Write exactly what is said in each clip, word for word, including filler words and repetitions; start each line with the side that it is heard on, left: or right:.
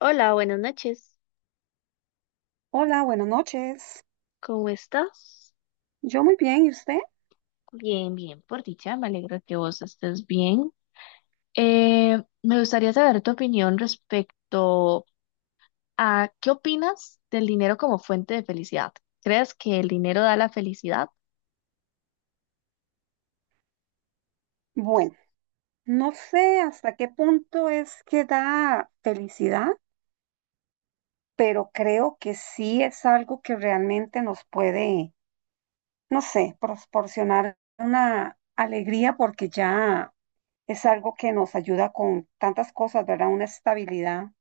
left: Hola, buenas noches.
right: Hola, buenas noches.
left: ¿Cómo estás?
right: Yo muy bien, ¿y usted?
left: Bien, bien, por dicha, me alegra que vos estés bien. Eh, me gustaría saber tu opinión respecto a qué opinas del dinero como fuente de felicidad. ¿Crees que el dinero da la felicidad?
right: Bueno, no sé hasta qué punto es que da felicidad, pero creo que sí es algo que realmente nos puede, no sé, proporcionar una alegría porque ya es algo que nos ayuda con tantas cosas, ¿verdad? Una estabilidad.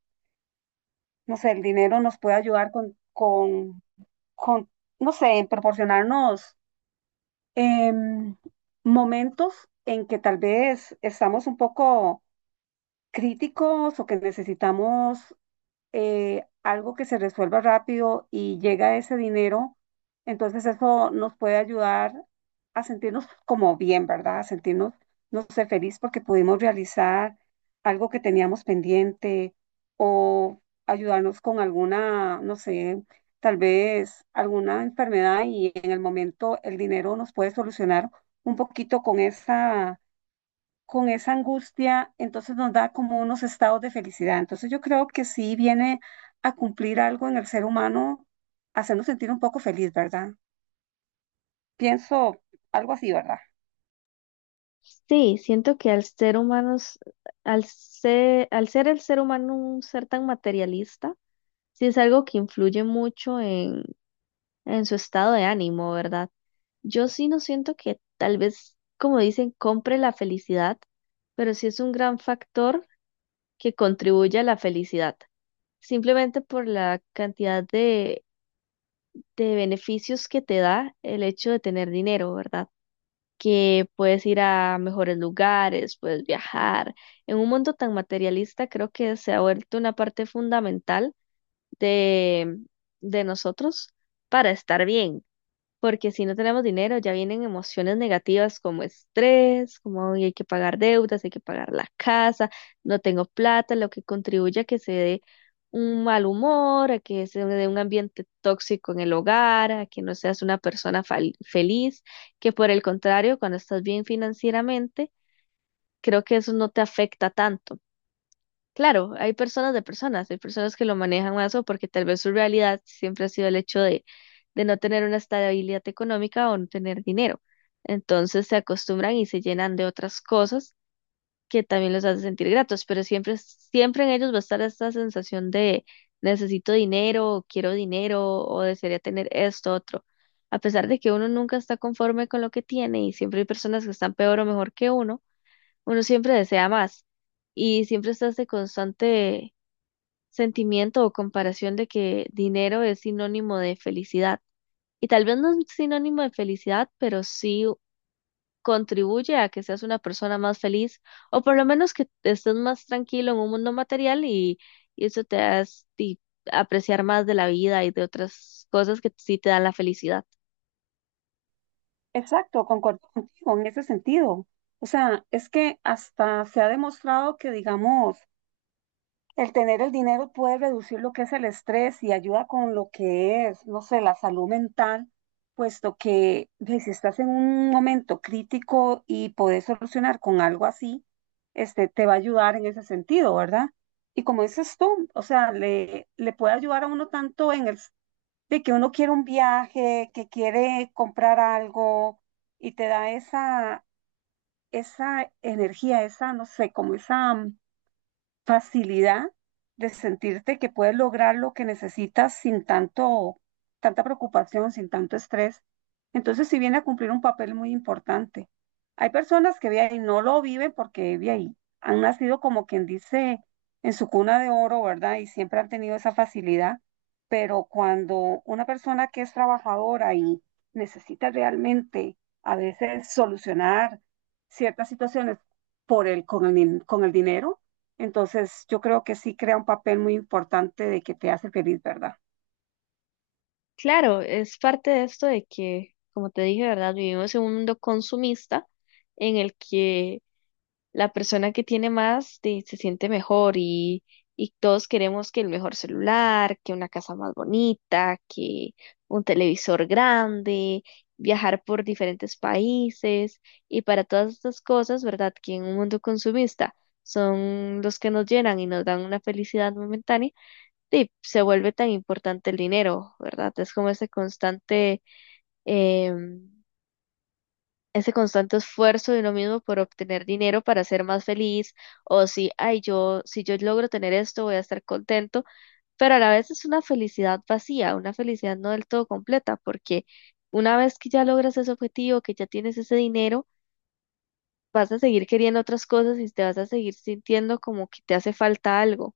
right: No sé, el dinero nos puede ayudar con, con, con no sé, en proporcionarnos em, momentos en que tal vez estamos un poco críticos o que necesitamos eh, algo que se resuelva rápido y llega ese dinero, entonces eso nos puede ayudar a sentirnos como bien, ¿verdad? A sentirnos, no sé, feliz porque pudimos realizar algo que teníamos pendiente o ayudarnos con alguna, no sé, tal vez alguna enfermedad y en el momento el dinero nos puede solucionar un poquito con esa con esa angustia, entonces nos da como unos estados de felicidad. Entonces yo creo que sí viene a cumplir algo en el ser humano, hacernos sentir un poco feliz, ¿verdad? Pienso algo así, ¿verdad?
left: Sí, siento que al ser humanos, al ser, al ser el ser humano un ser tan materialista, sí es algo que influye mucho en su estado de ánimo, ¿verdad? Yo sí no siento que tal vez, como dicen, compre la felicidad, pero sí es un gran factor que contribuye a la felicidad, simplemente por la cantidad de, de beneficios que te da el hecho de tener dinero, ¿verdad? Que puedes ir a mejores lugares, puedes viajar. En un mundo tan materialista, creo que se ha vuelto una parte fundamental de, de nosotros para estar bien porque si no tenemos dinero ya vienen emociones negativas como estrés, como "Ay, hay que pagar deudas, hay que pagar la casa, no tengo plata", lo que contribuye a que se dé un mal humor, a que se dé un ambiente tóxico en el hogar, a que no seas una persona fal- feliz, que por el contrario, cuando estás bien financieramente, creo que eso no te afecta tanto. Claro, hay personas de personas, hay personas que lo manejan más o porque tal vez su realidad siempre ha sido el hecho de, de no tener una estabilidad económica o no tener dinero. Entonces se acostumbran y se llenan de otras cosas que también los hace sentir gratos, pero siempre, siempre en ellos va a estar esta sensación de necesito dinero, o quiero dinero o desearía tener esto, otro. A pesar de que uno nunca está conforme con lo que tiene y siempre hay personas que están peor o mejor que uno, uno siempre desea más y siempre está este constante sentimiento o comparación de que dinero es sinónimo de felicidad. Y tal vez no es sinónimo de felicidad, pero sí contribuye a que seas una persona más feliz o por lo menos que estés más tranquilo en un mundo material y, y eso te hace ti- apreciar más de la vida y de otras cosas que sí te dan la felicidad.
right: Exacto, concuerdo contigo en ese sentido. O sea, es que hasta se ha demostrado que, digamos, el tener el dinero puede reducir lo que es el estrés y ayuda con lo que es, no sé, la salud mental, puesto que ve, si estás en un momento crítico y podés solucionar con algo así, este, te va a ayudar en ese sentido, ¿verdad? Y como dices tú, o sea, le, le puede ayudar a uno tanto en el s- de que uno quiere un viaje, que quiere comprar algo y te da esa, esa energía, esa, no sé, como esa facilidad de sentirte que puedes lograr lo que necesitas sin tanto, tanta preocupación, sin tanto estrés. Entonces, sí viene a cumplir un papel muy importante. Hay personas que ve ahí, no lo viven porque ve ahí, han nacido como quien dice en su cuna de oro, ¿verdad? Y siempre han tenido esa facilidad, pero cuando una persona que es trabajadora y necesita realmente a veces solucionar ciertas situaciones por el, con el, din- con el dinero, entonces, yo creo que sí crea un papel muy importante de que te hace feliz, ¿verdad?
left: Claro, es parte de esto de que, como te dije, ¿verdad? Vivimos en un mundo consumista en el que la persona que tiene más de- se siente mejor y, y todos queremos que el mejor celular, que una casa más bonita, que un televisor grande, viajar por diferentes países y para todas estas cosas, ¿verdad? Que en un mundo consumista son los que nos llenan y nos dan una felicidad momentánea, y se vuelve tan importante el dinero, ¿verdad? Es como ese constante... em, ese constante esfuerzo de uno mismo por obtener dinero para ser más feliz, o si, ay, yo, si yo logro tener esto, voy a estar contento, pero a la vez es una felicidad vacía, una felicidad no del todo completa, porque una vez que ya logras ese objetivo, que ya tienes ese dinero, vas a seguir queriendo otras cosas y te vas a seguir sintiendo como que te hace falta algo.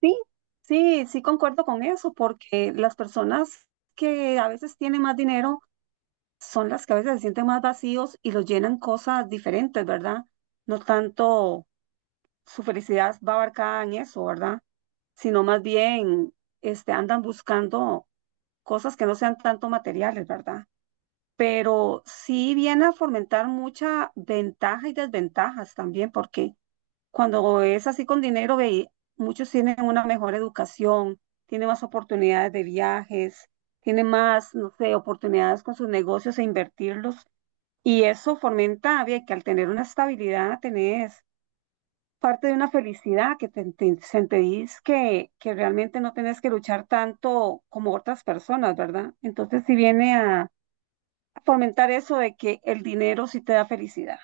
right: Sí, sí, sí concuerdo con eso, porque las personas que a veces tienen más dinero son las que a veces se sienten más vacíos y los llenan cosas diferentes, ¿verdad? No tanto su felicidad va abarcada en eso, ¿verdad? Sino más bien este, andan buscando cosas que no sean tanto materiales, ¿verdad? Pero sí viene a fomentar mucha ventaja y desventajas también, porque cuando es así con dinero, ve, muchos tienen una mejor educación, tienen más oportunidades de viajes, tienen más, no sé, oportunidades con sus negocios e invertirlos, y eso fomenta, ve, que al tener una estabilidad tenés parte de una felicidad que te, te sentís que, que realmente no tenés que luchar tanto como otras personas, ¿verdad? Entonces, si viene a fomentar eso de que el dinero sí te da felicidad.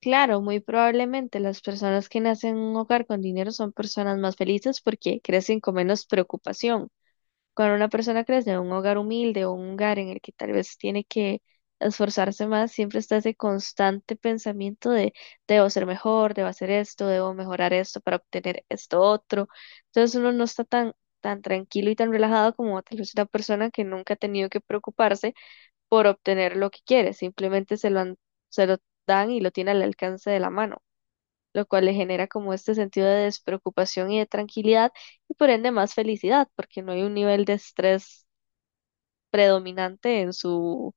left: Claro, muy probablemente las personas que nacen en un hogar con dinero son personas más felices porque crecen con menos preocupación. Cuando una persona crece en un hogar humilde o un hogar en el que tal vez tiene que esforzarse más, siempre está ese constante pensamiento de debo ser mejor, debo hacer esto, debo mejorar esto para obtener esto otro. Entonces uno no está tan, tan tranquilo y tan relajado como tal vez una persona que nunca ha tenido que preocuparse por obtener lo que quiere, simplemente se lo han- se lo dan y lo tiene al alcance de la mano, lo cual le genera como este sentido de despreocupación y de tranquilidad y por ende más felicidad, porque no hay un nivel de estrés predominante en su,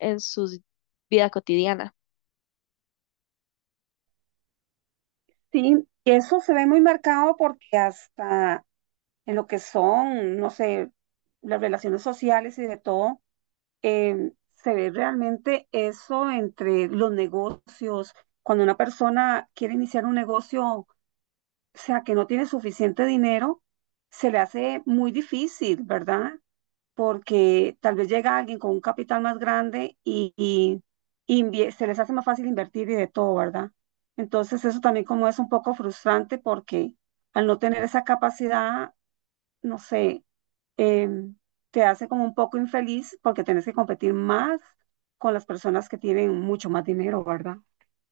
left: en su vida cotidiana.
right: Sí, eso se ve muy marcado porque hasta en lo que son, no sé, las relaciones sociales y de todo, eh, se ve realmente eso entre los negocios. Cuando una persona quiere iniciar un negocio, o sea, que no tiene suficiente dinero, se le hace muy difícil, ¿verdad? Porque tal vez llega alguien con un capital más grande y, y invie- se les hace más fácil invertir y de todo, ¿verdad? Entonces eso también como es un poco frustrante porque al no tener esa capacidad, no sé, em, te hace como un poco infeliz porque tienes que competir más con las personas que tienen mucho más dinero, ¿verdad?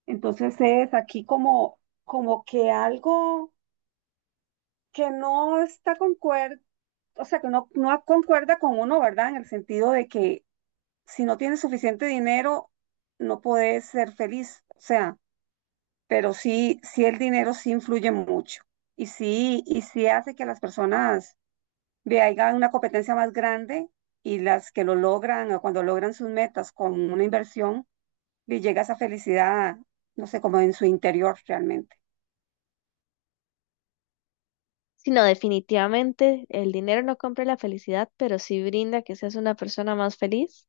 right: Entonces es aquí como, como que algo que no está concuer, o sea, que no, no concuerda con uno, ¿verdad? En el sentido de que si no tienes suficiente dinero, no puedes ser feliz. O sea, pero sí, sí el dinero sí influye mucho y sí, y sí hace que las personas vean una competencia más grande y las que lo logran o cuando logran sus metas con una inversión, y llega esa felicidad, no sé, como en su interior realmente.
left: Sino definitivamente el dinero no compra la felicidad, pero sí brinda que seas una persona más feliz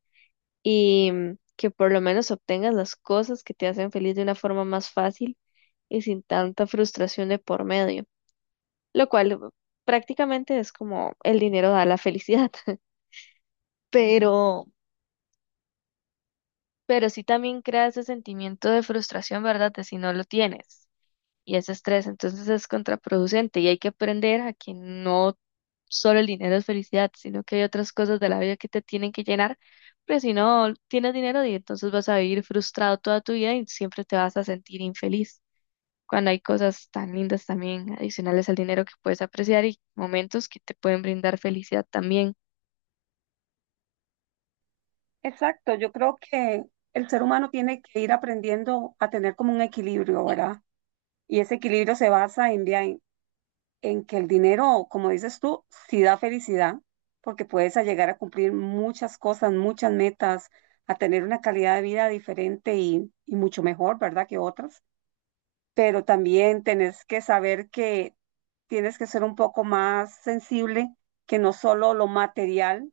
left: y mm, que por lo menos obtengas las cosas que te hacen feliz de una forma más fácil y sin tanta frustración de por medio, lo cual uh, prácticamente es como el dinero da la felicidad, pero, pero sí también crea ese sentimiento de frustración, ¿verdad? De si no lo tienes. Y ese estrés. Entonces es contraproducente y hay que aprender a que no solo el dinero es felicidad, sino que hay otras cosas de la vida que te tienen que llenar, pero si no tienes dinero y entonces vas a vivir frustrado toda tu vida y siempre te vas a sentir infeliz. Cuando hay cosas tan lindas también adicionales al dinero que puedes apreciar y momentos que te pueden brindar felicidad también.
right: Exacto, yo creo que el ser humano tiene que ir aprendiendo a tener como un equilibrio, ¿verdad? Y ese equilibrio se basa en, vea, en que el dinero, como dices tú, sí da felicidad, porque puedes a llegar a cumplir muchas cosas, muchas metas, a tener una calidad de vida diferente y, y mucho mejor, ¿verdad? Que otras. Pero también tenés que saber que tienes que ser un poco más sensible, que no solo lo material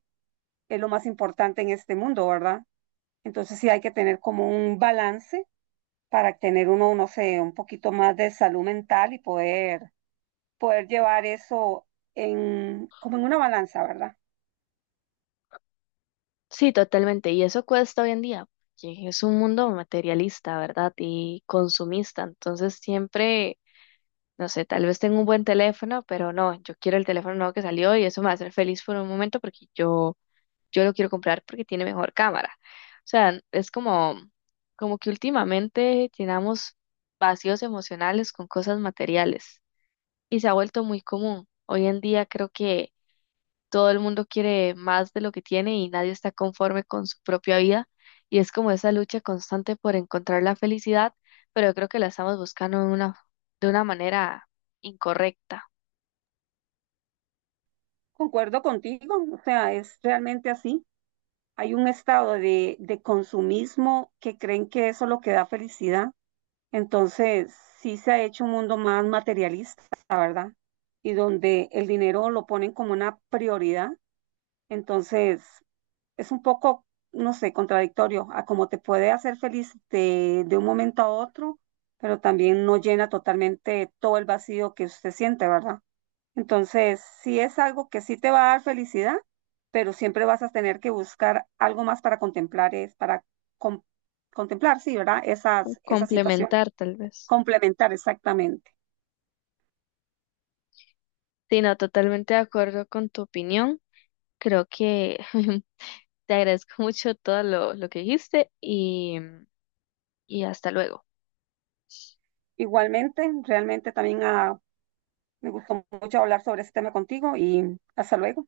right: es lo más importante en este mundo, ¿verdad? Entonces sí hay que tener como un balance para tener uno, no sé, un poquito más de salud mental y poder poder llevar eso en, como en una balanza, ¿verdad?
left: Sí, totalmente. Y eso cuesta hoy en día, porque es un mundo materialista, ¿verdad? Y consumista. Entonces siempre... No sé, tal vez tengo un buen teléfono, pero no, yo quiero el teléfono nuevo que salió y eso me va a hacer feliz por un momento porque yo, yo lo quiero comprar porque tiene mejor cámara. O sea, es como, como que últimamente llenamos vacíos emocionales con cosas materiales y se ha vuelto muy común. Hoy en día creo que todo el mundo quiere más de lo que tiene y nadie está conforme con su propia vida. Y es como esa lucha constante por encontrar la felicidad, pero yo creo que la estamos buscando de una, de una manera incorrecta.
right: Concuerdo contigo, o sea, es realmente así. Hay un estado de, de consumismo que creen que eso es lo que da felicidad. Entonces, sí se ha hecho un mundo más materialista, ¿verdad? Y donde el dinero lo ponen como una prioridad. Entonces, es un poco, no sé, contradictorio a cómo te puede hacer feliz de, de un momento a otro, pero también no llena totalmente todo el vacío que usted siente, ¿verdad? Entonces, sí es algo que sí te va a dar felicidad, pero siempre vas a tener que buscar algo más para contemplar, es para con- contemplar, sí, ¿verdad? Esas, esa situación,
left: Complementar, tal vez.
right: complementar exactamente.
left: Sí, no, totalmente de acuerdo con tu opinión. Creo que te agradezco mucho todo lo, lo que dijiste y, y hasta luego.
right: Igualmente, realmente también ah, me gustó mucho hablar sobre este tema contigo y hasta luego.